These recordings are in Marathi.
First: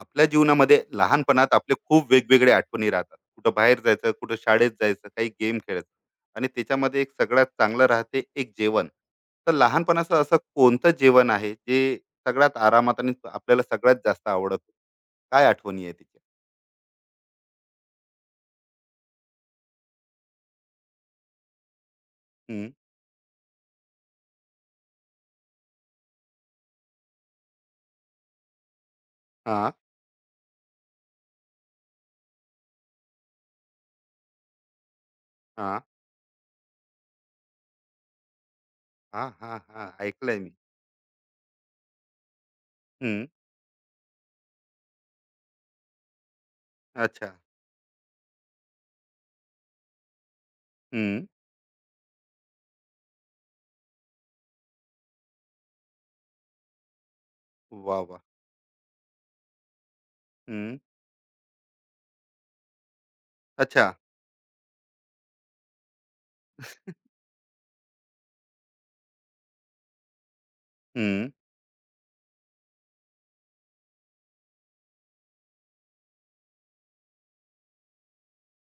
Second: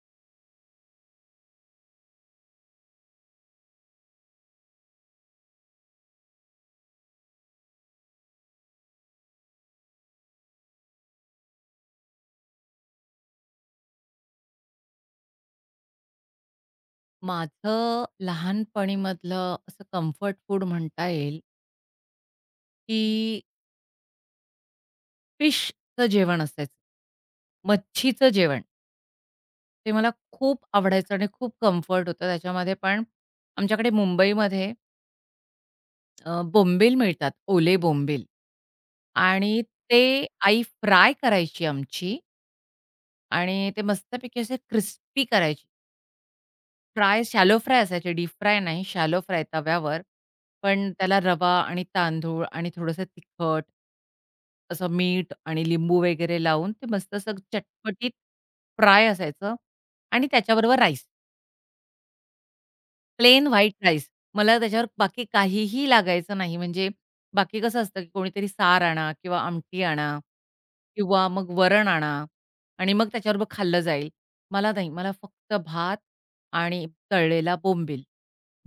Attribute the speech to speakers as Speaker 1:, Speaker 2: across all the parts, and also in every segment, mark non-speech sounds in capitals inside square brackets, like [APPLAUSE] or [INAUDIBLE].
Speaker 1: आपल्या जीवनामध्ये लहानपणात आपले खूप वेगवेगळे आठवणी राहतात. कुठं बाहेर जायचं, कुठं शाळेत जायचं, काही गेम खेळायचं आणि त्याच्यामध्ये एक सगळ्यात चांगलं राहते एक जेवण. तर लहानपणाचं असं कोणतं जेवण आहे जे सगळ्यात आरामात आणि आपल्याला सगळ्यात जास्त आवडत होतं? काय आठवणी आहे तिच्या?
Speaker 2: माझं लहानपणीमधलं असं कम्फर्ट फूड म्हणता येईल,
Speaker 1: हम्म.
Speaker 2: की फिशचं जेवण असायचं. मच्छीचं जेवण.
Speaker 1: हा,
Speaker 2: ते मला खूप आवडायचं आणि खूप कम्फर्ट होतं त्याच्यामध्ये. पण आमच्याकडे मुंबईमध्ये
Speaker 1: हा
Speaker 2: बोंबील मिळतात, ओले बोंबील
Speaker 1: हा हा
Speaker 2: आणि
Speaker 1: हा
Speaker 2: ते
Speaker 1: ऐकलंय मी.
Speaker 2: आई फ्राय करायची आमची
Speaker 1: हम्म.
Speaker 2: आणि ते मस्तपैकी असे क्रिस्पी करायची. फ्राय,
Speaker 1: अच्छा.
Speaker 2: शॅलो फ्राय असायचे, डीप फ्राय नाही, शॅलो फ्राय तव्यावर. पण त्याला
Speaker 1: हम्म.
Speaker 2: रवा आणि तांदूळ आणि थोडंसं तिखट असं मीठ आणि लिंबू वगैरे लावून ते मस्त असं
Speaker 1: वा
Speaker 2: चटपटीत
Speaker 1: वा.
Speaker 2: फ्राय असायचं आणि
Speaker 1: हम्म.
Speaker 2: त्याच्याबरोबर राईस. प्लेन व्हाईट
Speaker 1: अच्छा.
Speaker 2: राईस. मला त्याच्यावर बाकी काहीही लागायचं नाही. म्हणजे बाकी कसं असतं, की कोणीतरी सार आणा किंवा आमटी आणा किंवा
Speaker 1: हम्म.
Speaker 2: मग वरण आणा आणि मग त्याच्याबरोबर खाल्लं जाईल. मला नाही. मला फक्त भात आणि तळलेला बोंबील.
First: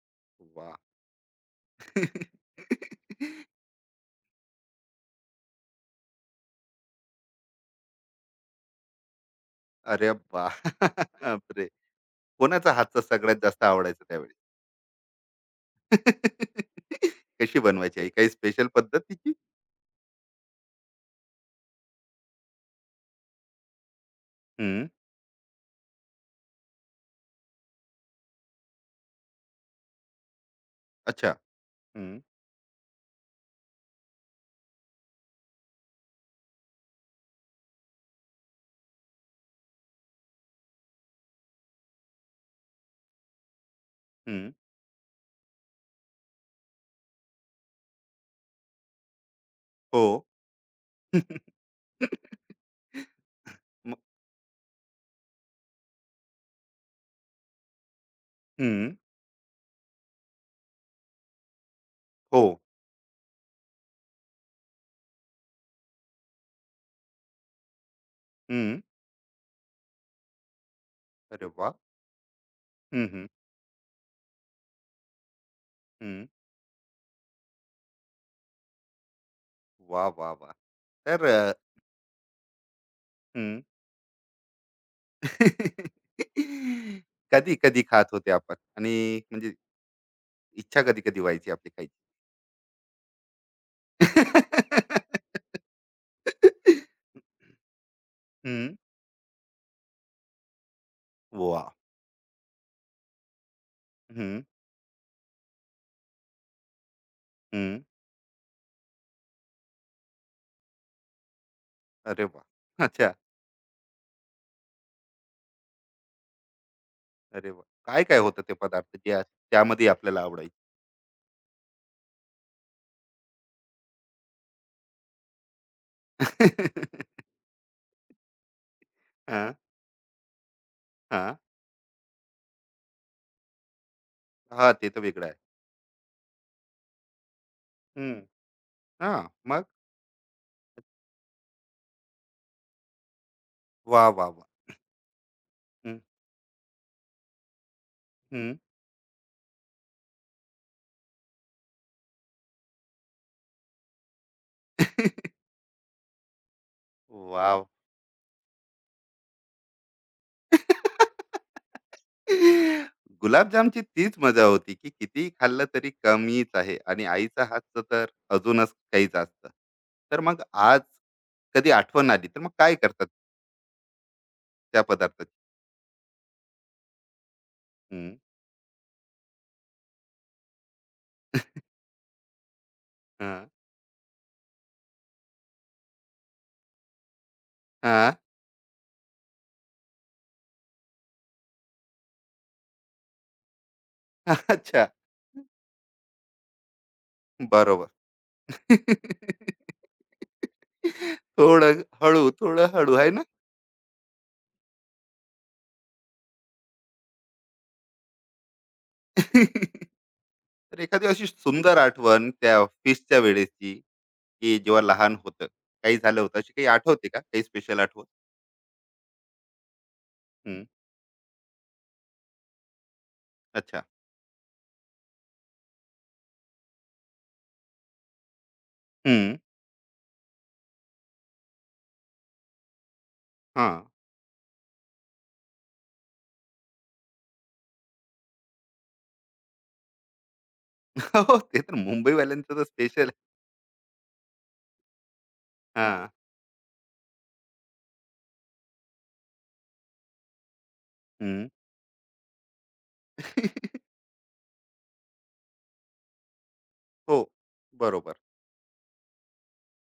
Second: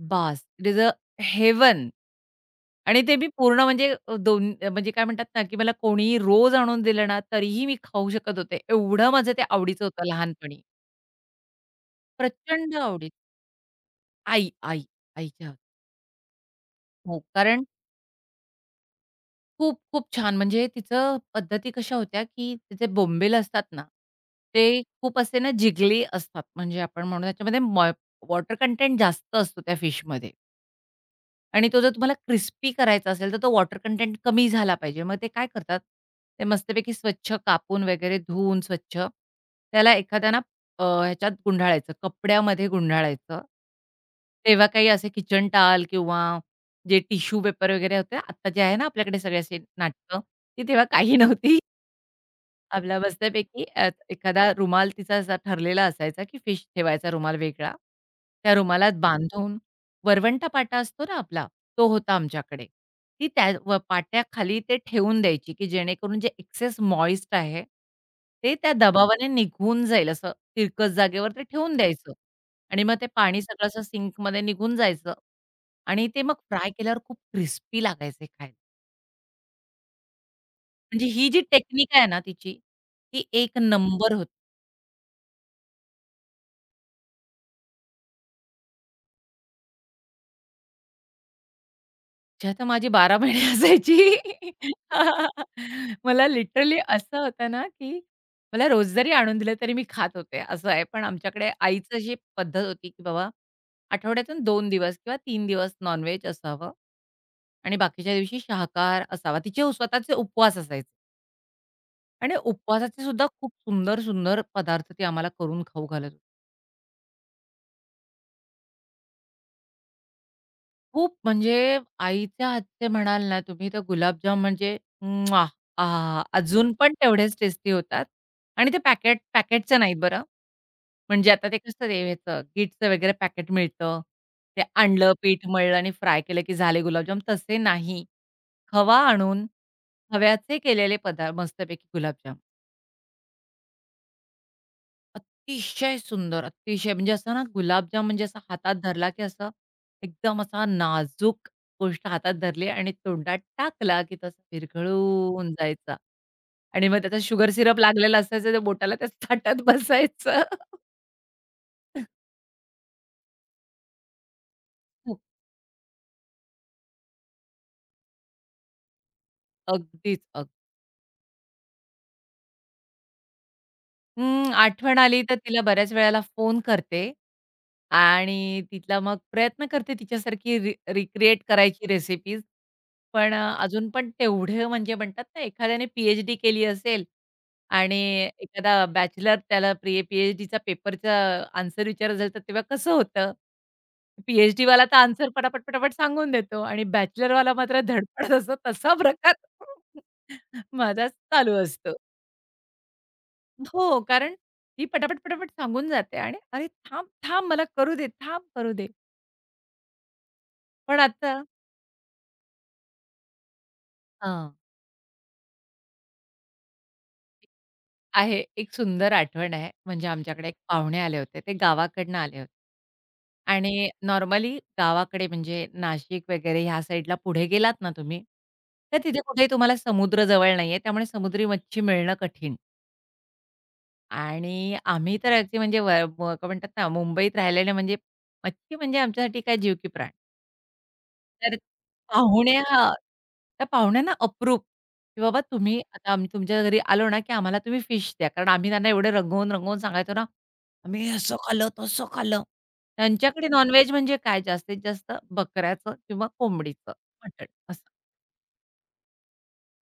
Speaker 2: बास. इट
Speaker 1: वा.
Speaker 2: Is a heaven. आणि ते मी
Speaker 1: [LAUGHS]
Speaker 2: पूर्ण म्हणजे अ, दोन म्हणजे काय म्हणतात ना, की मला कोणीही रोज आणून दिलं ना, तरीही मी खाऊ शकत होते. एवढं माझं ते आवडीचं होतं
Speaker 1: अरे
Speaker 2: लहानपणी.
Speaker 1: बापरे. [LAUGHS] कोणाचा
Speaker 2: प्रचंड
Speaker 1: हातचा
Speaker 2: आवडीचं.
Speaker 1: सगळ्यात जास्त आवडायचा त्यावेळी?
Speaker 2: आई, आई, आईच्या हात
Speaker 1: [LAUGHS]
Speaker 2: हो,
Speaker 1: कशी
Speaker 2: कारण
Speaker 1: बनवायची आई? काही स्पेशल पद्धत तिची?
Speaker 2: खूप, खूप छान म्हणजे तिचं पद्धती कशा होत्या, की तिचे बोंबील असतात ना, ते
Speaker 1: हं.
Speaker 2: खूप असे ना जिगली असतात. म्हणजे आपण म्हणू त्याच्यामध्ये वॉटर कंटेंट जास्त असतो त्या फिशमध्ये.
Speaker 1: अच्छा.
Speaker 2: आणि तो जर तुम्हाला
Speaker 1: हं,
Speaker 2: क्रिस्पी करायचा असेल, तर तो वॉटर कंटेंट कमी झाला पाहिजे. मग ते काय करतात, ते मस्तपैकी स्वच्छ कापून वगैरे धुवून स्वच्छ त्याला एखाद्या ना ह्याच्यात गुंढाळायचं, कपड्यामध्ये गुंढाळायचं.
Speaker 1: हं.
Speaker 2: तेव्हा काही असे किचन टॉवेल किंवा जे टिश्यू पेपर वगैरे होते, आता जे आहे ना आपल्याकडे सगळे असे
Speaker 1: हो.
Speaker 2: नाटकं, ती तेव्हा काही नव्हती.
Speaker 1: [LAUGHS]
Speaker 2: आपला बस्त्यापैकी
Speaker 1: मग.
Speaker 2: एखादा रुमाल तिचा असा ठरलेला असायचा, की फिश ठेवायचा रुमाल वेगळा. त्या
Speaker 1: हं.
Speaker 2: रुमालात बांधून वरवंटा पाटा असतो ना आपला, तो होता
Speaker 1: हो.
Speaker 2: आमच्याकडे. ती त्या व पाट्याखाली ते ठेवून द्यायची, की जेणेकरून जे एक्सेस मॉइस्ट आहे, ते त्या
Speaker 1: हं.
Speaker 2: दबावाने निघून जाईल असं तिरकस जागेवर ते
Speaker 1: अरे वा.
Speaker 2: ठेवून द्यायचं आणि मग
Speaker 1: हं,
Speaker 2: ते
Speaker 1: हं.
Speaker 2: पाणी सगळं असं सिंकमध्ये निघून जायचं आणि ते
Speaker 1: हं.
Speaker 2: मग फ्राय केल्यावर खूप क्रिस्पी लागायचे खायला.
Speaker 1: वाह, वाह, वाह!
Speaker 2: म्हणजे
Speaker 1: तर
Speaker 2: ही जी टेक्निक आहे ना तिची, ती एक
Speaker 1: हं.
Speaker 2: नंबर होती.
Speaker 1: कधी-कधी [LAUGHS] खात होते आपण आणि म्हणजे इच्छा कधी-कधी व्हायची आपली खायची?
Speaker 2: अच्छा तर माझी 12 महिने असायची.
Speaker 1: [LAUGHS]
Speaker 2: [LAUGHS] मला लिटरली असं होतं ना, की मला
Speaker 1: हं.
Speaker 2: रोज जरी आणून दिलं तरी मी खात होते, असं आहे. पण आमच्याकडे
Speaker 1: वाह!
Speaker 2: आईचं अशी पद्धत होती, की बाबा आठवड्यातून
Speaker 1: हं,
Speaker 2: दोन दिवस किंवा तीन दिवस नॉन-व्हेज असावं आणि
Speaker 1: हं.
Speaker 2: बाकीच्या दिवशी शाकाहार असावा. तिचे स्वतःचे उपवास असायचे
Speaker 1: अरे
Speaker 2: आणि
Speaker 1: वाह!
Speaker 2: उपवासाचे
Speaker 1: अच्छा.
Speaker 2: सुद्धा खूप सुंदर, सुंदर पदार्थ ती आम्हाला करून खाऊ घालत
Speaker 1: अरे वाह! काय-काय होतं ते पदार्थ जे त्यामध्ये आपल्याला आवडायचे?
Speaker 2: खूप म्हणजे आईच्या हातचे म्हणाल ना तुम्ही तर गुलाबजाम म्हणजे म्वाह! आहा! अजून पण
Speaker 1: [LAUGHS]
Speaker 2: तेवढेच टेस्टी होतात आणि ते पॅकेट
Speaker 1: हां,
Speaker 2: पॅकेटचे नाहीत बरं. म्हणजे
Speaker 1: हां.
Speaker 2: आता ते कसं ते ह्याचं गिट्सचं वगैरे पॅकेट मिळतं. ते
Speaker 1: हां, ते तर
Speaker 2: आणलं,
Speaker 1: वेगळं आहे.
Speaker 2: पीठ मळलं आणि फ्राय केलं की झाले गुलाबजाम तसे नाही.
Speaker 1: हं.
Speaker 2: खवा
Speaker 1: हां,
Speaker 2: आणून
Speaker 1: मग?
Speaker 2: खव्याचे केलेले पदार्थ मस्तपैकी गुलाबजाम.
Speaker 1: वाह, वाह, वाह!
Speaker 2: अतिशय
Speaker 1: हं,
Speaker 2: सुंदर, अतिशय म्हणजे असं ना गुलाबजाम म्हणजे असा
Speaker 1: हं.
Speaker 2: हातात धरला, की असं एकदम असा नाजूक गोष्ट हातात धरली आणि तोंडात टाकला, की तसा विरघळून जायचा आणि मग त्याचा शुगर
Speaker 1: वॉव!
Speaker 2: सिरप लागलेला असायचा, त्या बोटाला त्या ताटात बसायचं.
Speaker 1: [LAUGHS]
Speaker 2: [LAUGHS]
Speaker 1: [LAUGHS] गुलाबजामची तीच मजा होती, की
Speaker 2: हो.
Speaker 1: कितीही खाल्लं तरी कमीच आहे आणि आईचा हातचं तर अजूनच काही जास्त. तर
Speaker 2: अगदीच,
Speaker 1: मग
Speaker 2: अगदीच.
Speaker 1: आज कधी आठवण आली, तर मग काय करतात
Speaker 2: हं,
Speaker 1: त्या
Speaker 2: आठवण आली
Speaker 1: पदार्थाची?
Speaker 2: तर तिला बऱ्याच वेळेला फोन करते
Speaker 1: हं.
Speaker 2: आणि तिला मग प्रयत्न करते तिच्यासारखी रिक्रिएट करायची रेसिपीज. पण
Speaker 1: हां,
Speaker 2: अजून पण तेवढं म्हणजे म्हणतात ना, एखाद्याने PhD केली असेल आणि
Speaker 1: हां.
Speaker 2: एखादा बॅचलर त्याला प्री PhDचा पेपरचा आन्सर विचारत असेल, तर तेव्हा कसं होतं?
Speaker 1: [LAUGHS] [LAUGHS]
Speaker 2: PhDवाला
Speaker 1: अच्छा.
Speaker 2: तर आन्सर पटापट, पटापट सांगून देतो आणि बॅचलरवाला मात्र
Speaker 1: बरोबर.
Speaker 2: धडपडत असतो. तसा प्रकार [LAUGHS]
Speaker 1: [LAUGHS]
Speaker 2: माझाच चालू
Speaker 1: थोडं
Speaker 2: असतो.
Speaker 1: हळू, थोडं हळू आहे ना?
Speaker 2: हो, कारण ती पटापट, पटापट सांगून जाते आणि "अरे थांब, थांब मला करू दे, थांब करू दे."
Speaker 1: [LAUGHS] तर
Speaker 2: पण
Speaker 1: एखादी अशी
Speaker 2: आता
Speaker 1: सुंदर आठवण त्या ऑफिसच्या वेळेची,
Speaker 2: हां.
Speaker 1: की जेव्हा लहान होतं, काही झालं होतं, अशी काही आठवते का? काही स्पेशल आठवण?
Speaker 2: आहे एक सुंदर आठवण आहे. म्हणजे आमच्याकडे एक
Speaker 1: हं,
Speaker 2: पाहुणे आले होते. ते गावाकडनं आले होते.
Speaker 1: अच्छा.
Speaker 2: आणि नॉर्मली गावाकडे म्हणजे नाशिक वगैरे ह्या साईडला पुढे गेलात ना तुम्ही, तर तिथे
Speaker 1: हं,
Speaker 2: कुठेही तुम्हाला समुद्र जवळ नाहीये. त्यामुळे समुद्री मच्छी मिळणं कठीण.
Speaker 1: हां.
Speaker 2: आणि आम्ही तर अगदी म्हणजे व व काय म्हणतात ना, मुंबईत राहिलेले म्हणजे मच्छी म्हणजे आमच्यासाठी काय जीव की प्राण.
Speaker 1: [LAUGHS] हो,
Speaker 2: तर
Speaker 1: ते तर मुंबईवाल्यांचं
Speaker 2: पाहुण्या
Speaker 1: तर
Speaker 2: हां,
Speaker 1: स्पेशल आहे.
Speaker 2: त्या पाहुण्यांना अप्रूप, की बाबा तुम्ही
Speaker 1: हां.
Speaker 2: आता आम्ही तुमच्या घरी आलो ना, की आम्हाला तुम्ही फिश द्या. कारण आम्ही त्यांना एवढे रंगवून, रंगवून सांगायचो ना, आम्ही हे असं खाल्लं, तसं खाल्लं. त्यांच्याकडे नॉन-व्हेज
Speaker 1: [LAUGHS]
Speaker 2: म्हणजे काय जास्तीत जास्त बकऱ्याचं किंवा कोंबडीचं
Speaker 1: हो,
Speaker 2: मटण असं.
Speaker 1: बरोबर.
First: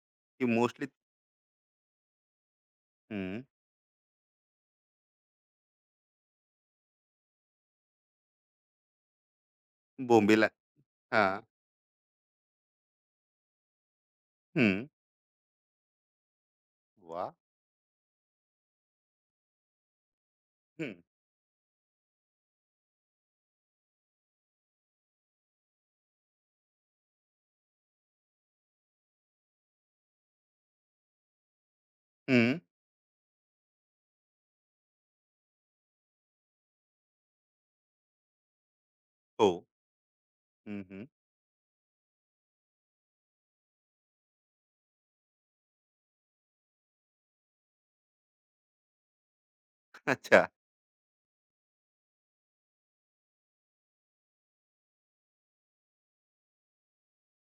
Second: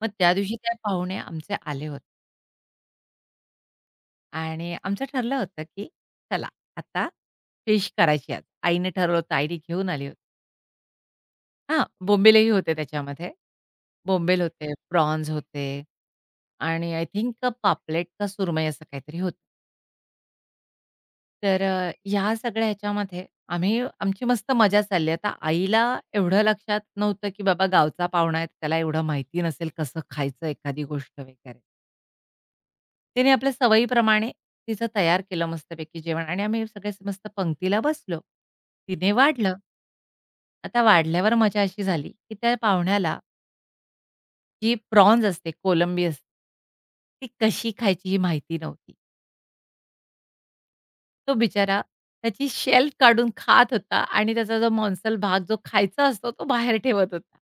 Speaker 2: मग त्या
Speaker 1: की
Speaker 2: दिवशी त्या
Speaker 1: मोस्टली
Speaker 2: पाहुण्या आमचे आले होते
Speaker 1: हं,
Speaker 2: आणि आमचं ठरलं होतं, की चला आता फिश करायची आज. आईने ठरवलं होतं, आईने घेऊन आली होती.
Speaker 1: बोंबीला हां,
Speaker 2: हां, बोंबिलही होते त्याच्यामध्ये. बोंबील होते,
Speaker 1: हं.
Speaker 2: प्रॉन्स होते आणि आय
Speaker 1: वाह!
Speaker 2: थिंक पापलेट का सुरमई असं काहीतरी होतं.
Speaker 1: हं,
Speaker 2: तर ह्या सगळ्या ह्याच्यामध्ये आम्ही आमची मस्त मजा चालली. आता आईला एवढं लक्षात नव्हतं, की बाबा गावचा पाहुणा आहे, त्याला एवढं माहिती नसेल कसं खायचं एखादी गोष्ट वगैरे. तिने आपल्या सवयीप्रमाणे तिचं तयार केलं मस्तपैकी जेवण आणि आम्ही सगळे मस्त पंक्तीला बसलो. तिने
Speaker 1: हो.
Speaker 2: वाढलं.
Speaker 1: हं,
Speaker 2: आता
Speaker 1: हं.
Speaker 2: वाढल्यावर मजा अशी झाली, की त्या पाहुण्याला जी प्रॉन्ज असते, कोलंबी असते. ती कशी खायची ही माहिती नव्हती.
Speaker 1: अच्छा.
Speaker 2: तो बिचारा त्याची शेल काढून खात होता आणि त्याचा जो मॉन्सल भाग जो खायचा असतो तो बाहेर ठेवत होता.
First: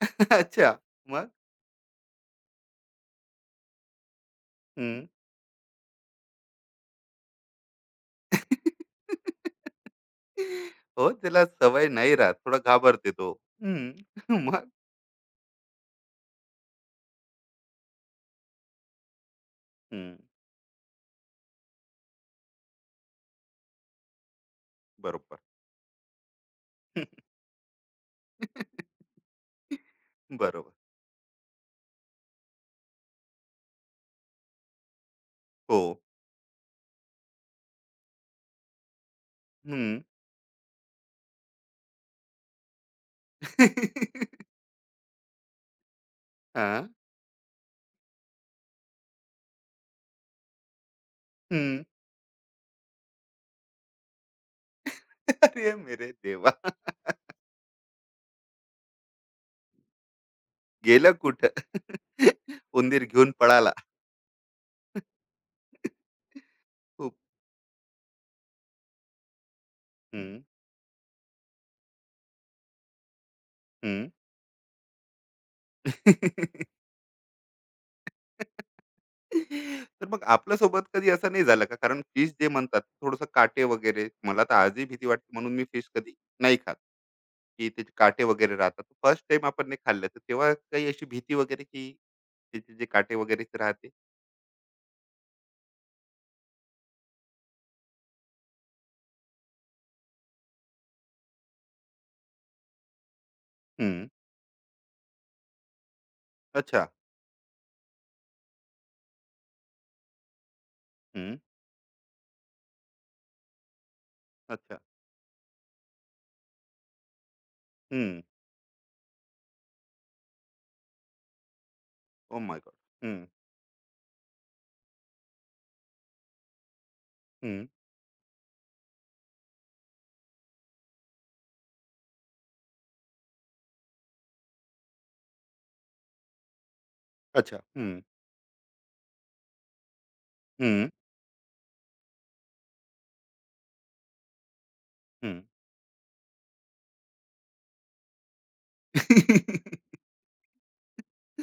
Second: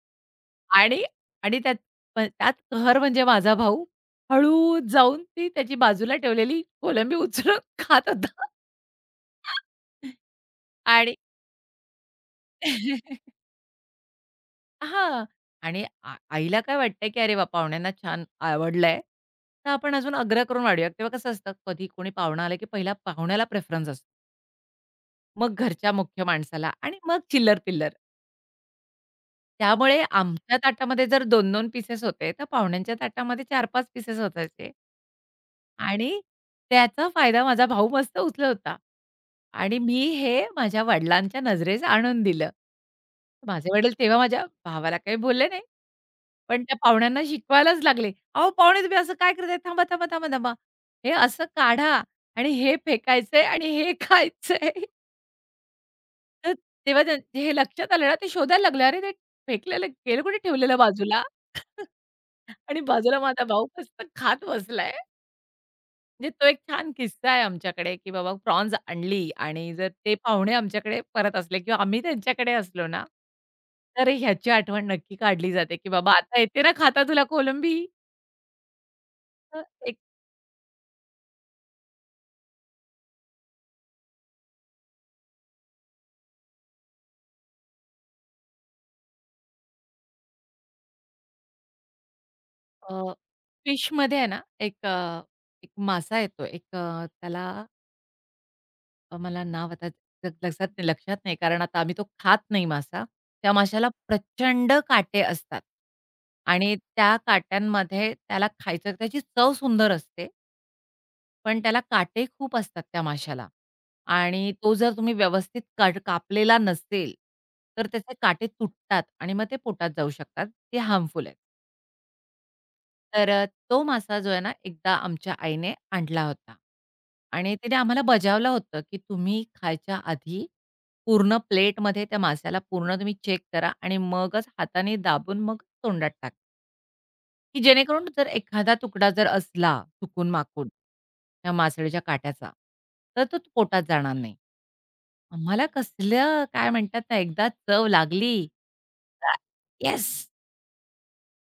Speaker 1: [LAUGHS] अच्छा.
Speaker 2: आणि
Speaker 1: मग?
Speaker 2: आणि त्यात कहर म्हणजे माझा भाऊ हळू जाऊन ती त्याची बाजूला ठेवलेली कोलंबी उचलून खात होता. [LAUGHS]
Speaker 1: हो,
Speaker 2: आणि
Speaker 1: त्याला सवय नाही राहत, थोडा घाबरते
Speaker 2: [LAUGHS]
Speaker 1: तो. हम्म. [LAUGHS] मग.
Speaker 2: हां. आणि आईला काय वाटतंय, की "अरे वाह! पाहुण्यांना छान आवडलंय, तर आपण अजून
Speaker 1: हम्म,
Speaker 2: आग्रह करून वाढूया." तेव्हा कसं असतं, कधी कोणी पाहुणा आला, की पहिला पाहुण्याला प्रेफरन्स असतो.
Speaker 1: बरोबर.
Speaker 2: मग घरच्या मुख्य माणसाला आणि मग चिल्लर-पिल्लर.
Speaker 1: [LAUGHS]
Speaker 2: त्यामुळे आमच्या
Speaker 1: बरोबर.
Speaker 2: ताटामध्ये जर 2-2 पीसेस होते, तर पाहुण्यांच्या ताटामध्ये 4-5 पीसेस असायचे.
Speaker 1: हो.
Speaker 2: आणि त्याचा फायदा माझा भाऊ मस्त उचलत होता. आणि
Speaker 1: हम्म.
Speaker 2: मी हे माझ्या वडिलांच्या नजरेस आणून दिलं. माझे वडील तेव्हा
Speaker 1: [LAUGHS]
Speaker 2: माझ्या भावाला काही बोलले नाही. पण
Speaker 1: हा.
Speaker 2: त्या पाहुण्यांना शिकवायलाच लागले. "अहो पाहुणे तुम्ही असं काय करताय? थांबा, थांबा, थांबा, थांबा. हे असं
Speaker 1: हम्म.
Speaker 2: काढा आणि हे फेकायचंय आणि हे [LAUGHS] खायचंय."
Speaker 1: [LAUGHS] अरे मेरे देवा.
Speaker 2: तर तेव्हा त्यां हे लक्षात आलं ना, ते शोधायला लागले. "अरे ते फेकलेलं गेलं कुठे ठेवलेलं
Speaker 1: गेलं
Speaker 2: बाजूला?" [LAUGHS]
Speaker 1: कुठं? [LAUGHS]
Speaker 2: आणि
Speaker 1: उंदीर
Speaker 2: बाजूला
Speaker 1: घेऊन
Speaker 2: माझा भाऊ
Speaker 1: पळाला.
Speaker 2: मस्त खात बसलाय. म्हणजे
Speaker 1: [LAUGHS]
Speaker 2: तो एक छान
Speaker 1: खूप.
Speaker 2: किस्सा आहे आमच्याकडे, की बाबा प्रॉन्स आणली आणि जर ते
Speaker 1: हम्म.
Speaker 2: पाहुणे आमच्याकडे परत असले किंवा आम्ही त्यांच्याकडे असलो ना,
Speaker 1: हम्म.
Speaker 2: तर ह्याची आठवण नक्की काढली जाते, की "बाबा आता येते ना
Speaker 1: [LAUGHS]
Speaker 2: खाता तुला कोलंबी?" तर
Speaker 1: तर मग आपल्यासोबत कधी असं नाही झालं का? कारण फिश जे म्हणतात, थोडंसं काटे वगैरे मला तर आजही भीती वाटते, म्हणून मी फिश कधी नाही खात. की त्याचे काटे वगैरे राहतात. फर्स्ट टाईम आपण नाही खाल्लं तर तेव्हा काही अशी भीती वगैरे, की त्याचे जे
Speaker 2: अ,
Speaker 1: काटे वगैरेच राहते?
Speaker 2: फिशमध्ये आहे ना, एक मासा येतो. त्याला मला नाव आता लक्षात नाही, लक्षात नाही, कारण आता आम्ही तो खात नाही मासा. त्या माशाला
Speaker 1: हं,
Speaker 2: प्रचंड काटे असतात आणि
Speaker 1: अच्छा.
Speaker 2: त्या काट्यांमध्ये त्याला खायचं त्याची चव सुंदर असते,
Speaker 1: हं,
Speaker 2: पण त्याला काटे खूप असतात त्या माशाला आणि तो
Speaker 1: अच्छा.
Speaker 2: जर तुम्ही व्यवस्थित कापलेला नसेल, तर त्याचे
Speaker 1: हं,
Speaker 2: काटे तुटतात आणि मग ते पोटात जाऊ शकतात. ते हार्मफुल आहे.
Speaker 1: Oh my god! हं,
Speaker 2: तर तो मासा जो आहे ना, एकदा आमच्या आईने आणला होता आणि
Speaker 1: हं.
Speaker 2: तिने आम्हाला बजावलं होतं, की तुम्ही खायच्या आधी पूर्ण प्लेटमध्ये त्या माश्याला पूर्ण तुम्ही चेक करा आणि मगच हाताने दाबून मग तोंडात टाका,
Speaker 1: अच्छा.
Speaker 2: की
Speaker 1: हं,
Speaker 2: जेणेकरून जर एखादा तुकडा जर असला चुकून-माकून
Speaker 1: हं,
Speaker 2: त्या मासळीच्या काट्याचा, तर तो पोटात जाणार नाही.
Speaker 1: हं.
Speaker 2: आम्हाला कसलं काय म्हणतात ना, एकदा चव लागली,
Speaker 1: [LAUGHS]
Speaker 2: "येस!"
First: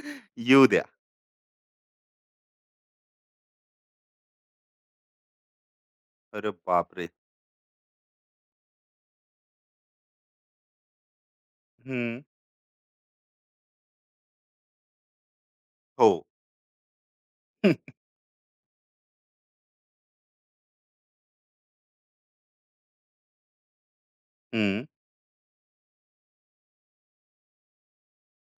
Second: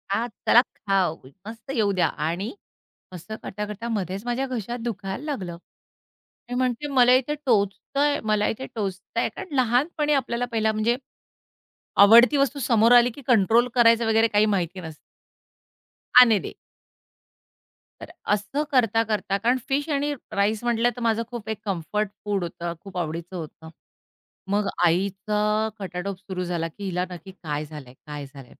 Speaker 2: चला
Speaker 1: येऊ द्या.
Speaker 2: खाऊ, मस्त येऊ द्या आणि असं करता करता मध्येच माझ्या घशात दुखायला लागलं.
Speaker 1: अरे
Speaker 2: मी म्हणते
Speaker 1: बापरे!
Speaker 2: मला इथे टोचतंय, मला इथे टोचतंय. कारण लहानपणी आपल्याला पहिला म्हणजे
Speaker 1: हं,
Speaker 2: आवडती वस्तू समोर आली की कंट्रोल करायचं वगैरे काही माहिती नसतं.
Speaker 1: हो.
Speaker 2: "आने दे."
Speaker 1: हं,
Speaker 2: तर असं करता, करता कारण फिश आणि राईस म्हटलं तर माझं खूप एक कम्फर्ट फूड होतं, खूप आवडीचं होतं. मग
Speaker 1: हं,
Speaker 2: आईचा खटाटोप सुरू झाला, की हिला नक्की काय झालंय? काय झालंय?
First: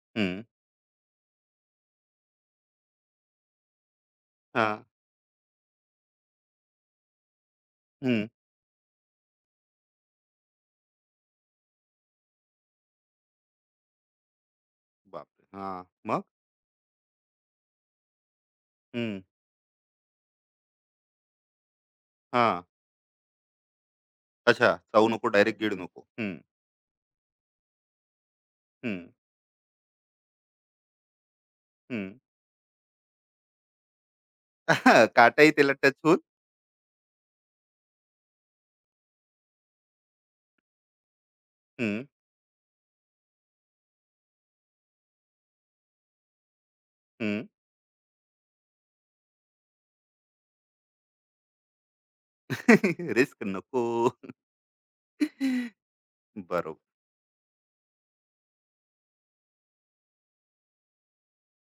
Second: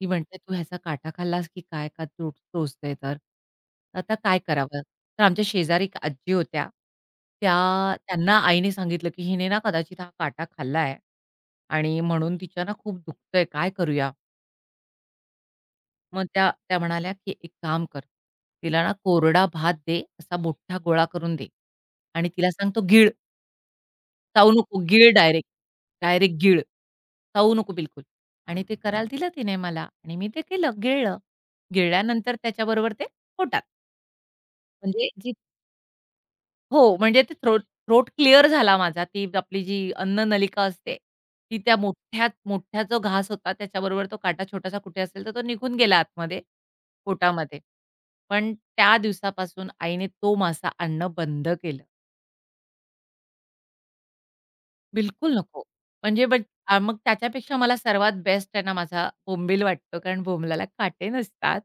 Speaker 2: ती म्हणते,
Speaker 1: हं,
Speaker 2: "तू ह्याचा काटा खाल्लास की काय का तो टोचतंय तर? आता काय करावं?"
Speaker 1: हां,
Speaker 2: तर आमच्या शेजारी एक आजी होत्या. त्या त्यांना आईने सांगितलं, की "हिने ना कदाचित हा काटा खाल्लाय आणि म्हणून तिच्या ना खूप दुखतंय. काय करूया?"
Speaker 1: बापरे! हां, मग?
Speaker 2: मग त्या त्या म्हणाल्या, की "एक काम कर, तिला ना
Speaker 1: हं.
Speaker 2: कोरडा भात दे, असा मोठा गोळा करून दे आणि तिला
Speaker 1: हां.
Speaker 2: सांग तो गीळ, चावू
Speaker 1: अच्छा.
Speaker 2: नको,
Speaker 1: चावू
Speaker 2: गीळ
Speaker 1: नको,
Speaker 2: डायरेक्ट,
Speaker 1: डायरेक्ट गिळू नको. हं,
Speaker 2: डायरेक्ट गीळ. चावू नको बिलकुल." आणि ते
Speaker 1: हं,
Speaker 2: करायला दिलं तिने मला आणि मी ते केलं, गिळलं.
Speaker 1: हं.
Speaker 2: गिळल्यानंतर त्याच्याबरोबर ते पोटात
Speaker 1: [LAUGHS]
Speaker 2: म्हणजे
Speaker 1: काटाही त्याला टच होऊन.
Speaker 2: हो, म्हणजे ते थ्रोट थ्रोट क्लिअर झाला माझा. ती आपली जी अन्ननलिका असते, ती त्या
Speaker 1: हं,
Speaker 2: मोठ्यात मोठ्या जो घास होता त्याच्याबरोबर तो काटा छोटासा कुठे असेल तर तो निघून गेला आतमध्ये,
Speaker 1: हं.
Speaker 2: पोटामध्ये. पण त्या दिवसापासून आईने तो मासा आणणं बंद केलं.
Speaker 1: [LAUGHS] रिस्क नको.
Speaker 2: बिलकुल नको. म्हणजे बट
Speaker 1: [LAUGHS] बरोबर.
Speaker 2: मग त्याच्यापेक्षा मला सर्वात बेस्ट आहे ना माझा बोंबील वाटतो कारण बोंबलाला काटे नसतात.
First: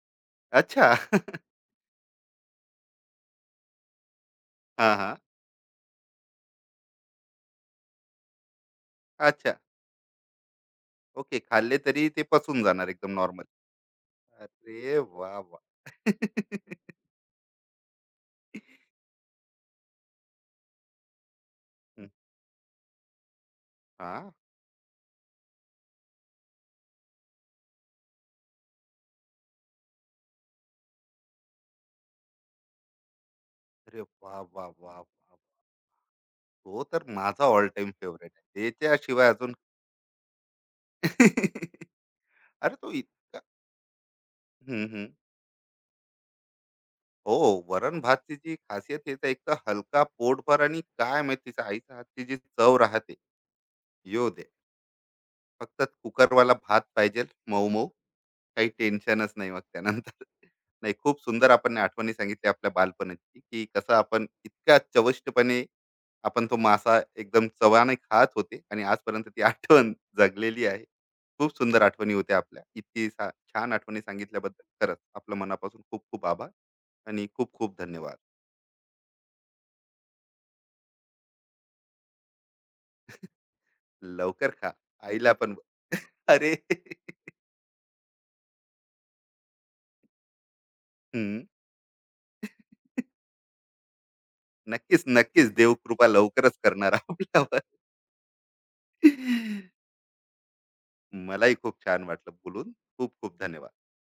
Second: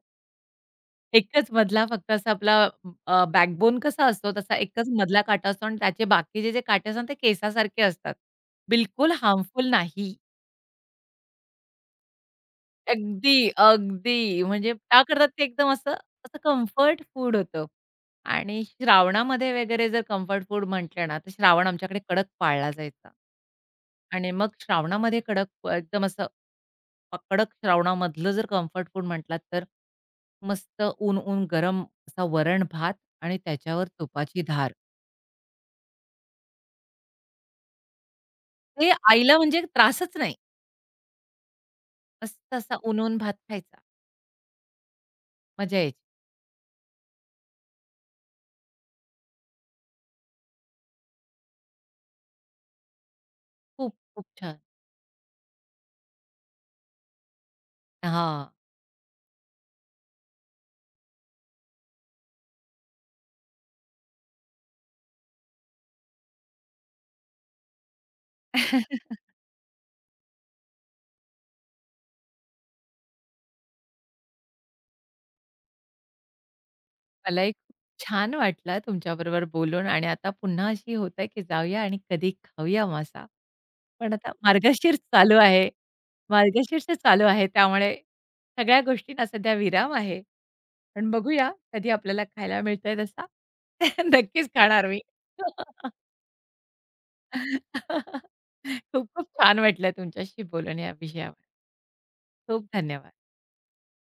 Speaker 1: अच्छा. [LAUGHS]
Speaker 2: एकच मधला फक्त असा आपला बॅकबोन कसा असतो तसा एकच
Speaker 1: हां, हां.
Speaker 2: मधला काटा असतो आणि त्याचे बाकीचे जे काटे असतात ते केसासारखे असतात. बिलकुल
Speaker 1: अच्छा.
Speaker 2: हार्मफुल नाही.
Speaker 1: ओके. खाल्ले तरी ते पचून जाणार एकदम
Speaker 2: अगदी,
Speaker 1: नॉर्मल.
Speaker 2: अगदी. म्हणजे
Speaker 1: अरे
Speaker 2: का करतात
Speaker 1: वाह,
Speaker 2: ते
Speaker 1: वाह!
Speaker 2: एकदम असं, असं
Speaker 1: [LAUGHS]
Speaker 2: कम्फर्ट फूड होतं. आणि श्रावणामध्ये वगैरे जर कम्फर्ट फूड म्हटलं ना, तर श्रावण आमच्याकडे
Speaker 1: हं.
Speaker 2: कडक पाळला जायचा. आणि
Speaker 1: हां.
Speaker 2: मग श्रावणामध्ये कडक प- एकदम असं अ- कडक श्रावणामधलं जर कम्फर्ट फूड म्हटलात, तर मस्त ऊन-ऊन गरम असा वरण-भात आणि त्याच्यावर
Speaker 1: अरे वाह,
Speaker 2: तुपाची धार.
Speaker 1: वाह, वाह, वाह! तो तर माझा ऑल टाइम फेवरेट आहे.
Speaker 2: ते
Speaker 1: त्याच्याशिवाय
Speaker 2: आईला
Speaker 1: अजून
Speaker 2: म्हणजे त्रासच नाही.
Speaker 1: [LAUGHS]
Speaker 2: मस्त असा
Speaker 1: अरे तो
Speaker 2: ऊन-ऊन भात
Speaker 1: इतका
Speaker 2: खायचा.
Speaker 1: हं, हं.
Speaker 2: मजा यायची.
Speaker 1: हो. वरण भातची जी खासियत आहे, तर एक तर हलका पोटभर आणि काय माहिती तिच्या आईच्या हातची जी चव राहते.
Speaker 2: खूप, खूप
Speaker 1: येऊ दे.
Speaker 2: छान.
Speaker 1: फक्त कुकरवाला भात पाहिजे, मऊ मऊ.
Speaker 2: हां.
Speaker 1: काही टेन्शनच नाही मग त्यानंतर. [LAUGHS] नाही, खूप सुंदर आपण आठवणी सांगितली आपल्या बालपणाची, की कसं आपण इतक्या चविष्टपणे आपण तो मासा एकदम चवाने खात होते आणि आजपर्यंत
Speaker 2: [LAUGHS]
Speaker 1: ती आठवण जगलेली आहे. खूप सुंदर आठवणी होत्या आपल्या. इतकी छान आठवणी सांगितल्याबद्दल खरंच आपलं मनापासून खूप खूप आभार आणि खूप
Speaker 2: मलाही खूप
Speaker 1: खूप धन्यवाद.
Speaker 2: छान वाटलं तुमच्याबरोबर बोलून आणि आता पुन्हा अशी होत आहे, की जाऊया आणि कधी खाऊया मासा. पण आता
Speaker 1: लवकर खा.
Speaker 2: मार्गशीर्ष
Speaker 1: आईला
Speaker 2: चालू
Speaker 1: पण
Speaker 2: आहे.
Speaker 1: [LAUGHS] अरे!
Speaker 2: मार्गशीर्ष चालू आहे, त्यामुळे सगळ्या गोष्टींना सध्या विराम आहे. पण
Speaker 1: हं.
Speaker 2: बघूया कधी आपल्याला खायला मिळतोय तसा. [LAUGHS] नक्कीच खाणार मी.
Speaker 1: नक्कीच, नक्कीच. देव कृपा लवकरच करणार आपल्यावर.
Speaker 2: [LAUGHS] खूप
Speaker 1: मलाही
Speaker 2: खूप छान
Speaker 1: [LAUGHS]
Speaker 2: वाटलं तुमच्याशी बोलून या विषयावर.
Speaker 1: खूप छान वाटलं
Speaker 2: खूप
Speaker 1: बोलून.
Speaker 2: धन्यवाद.
Speaker 1: खूप खूप धन्यवाद.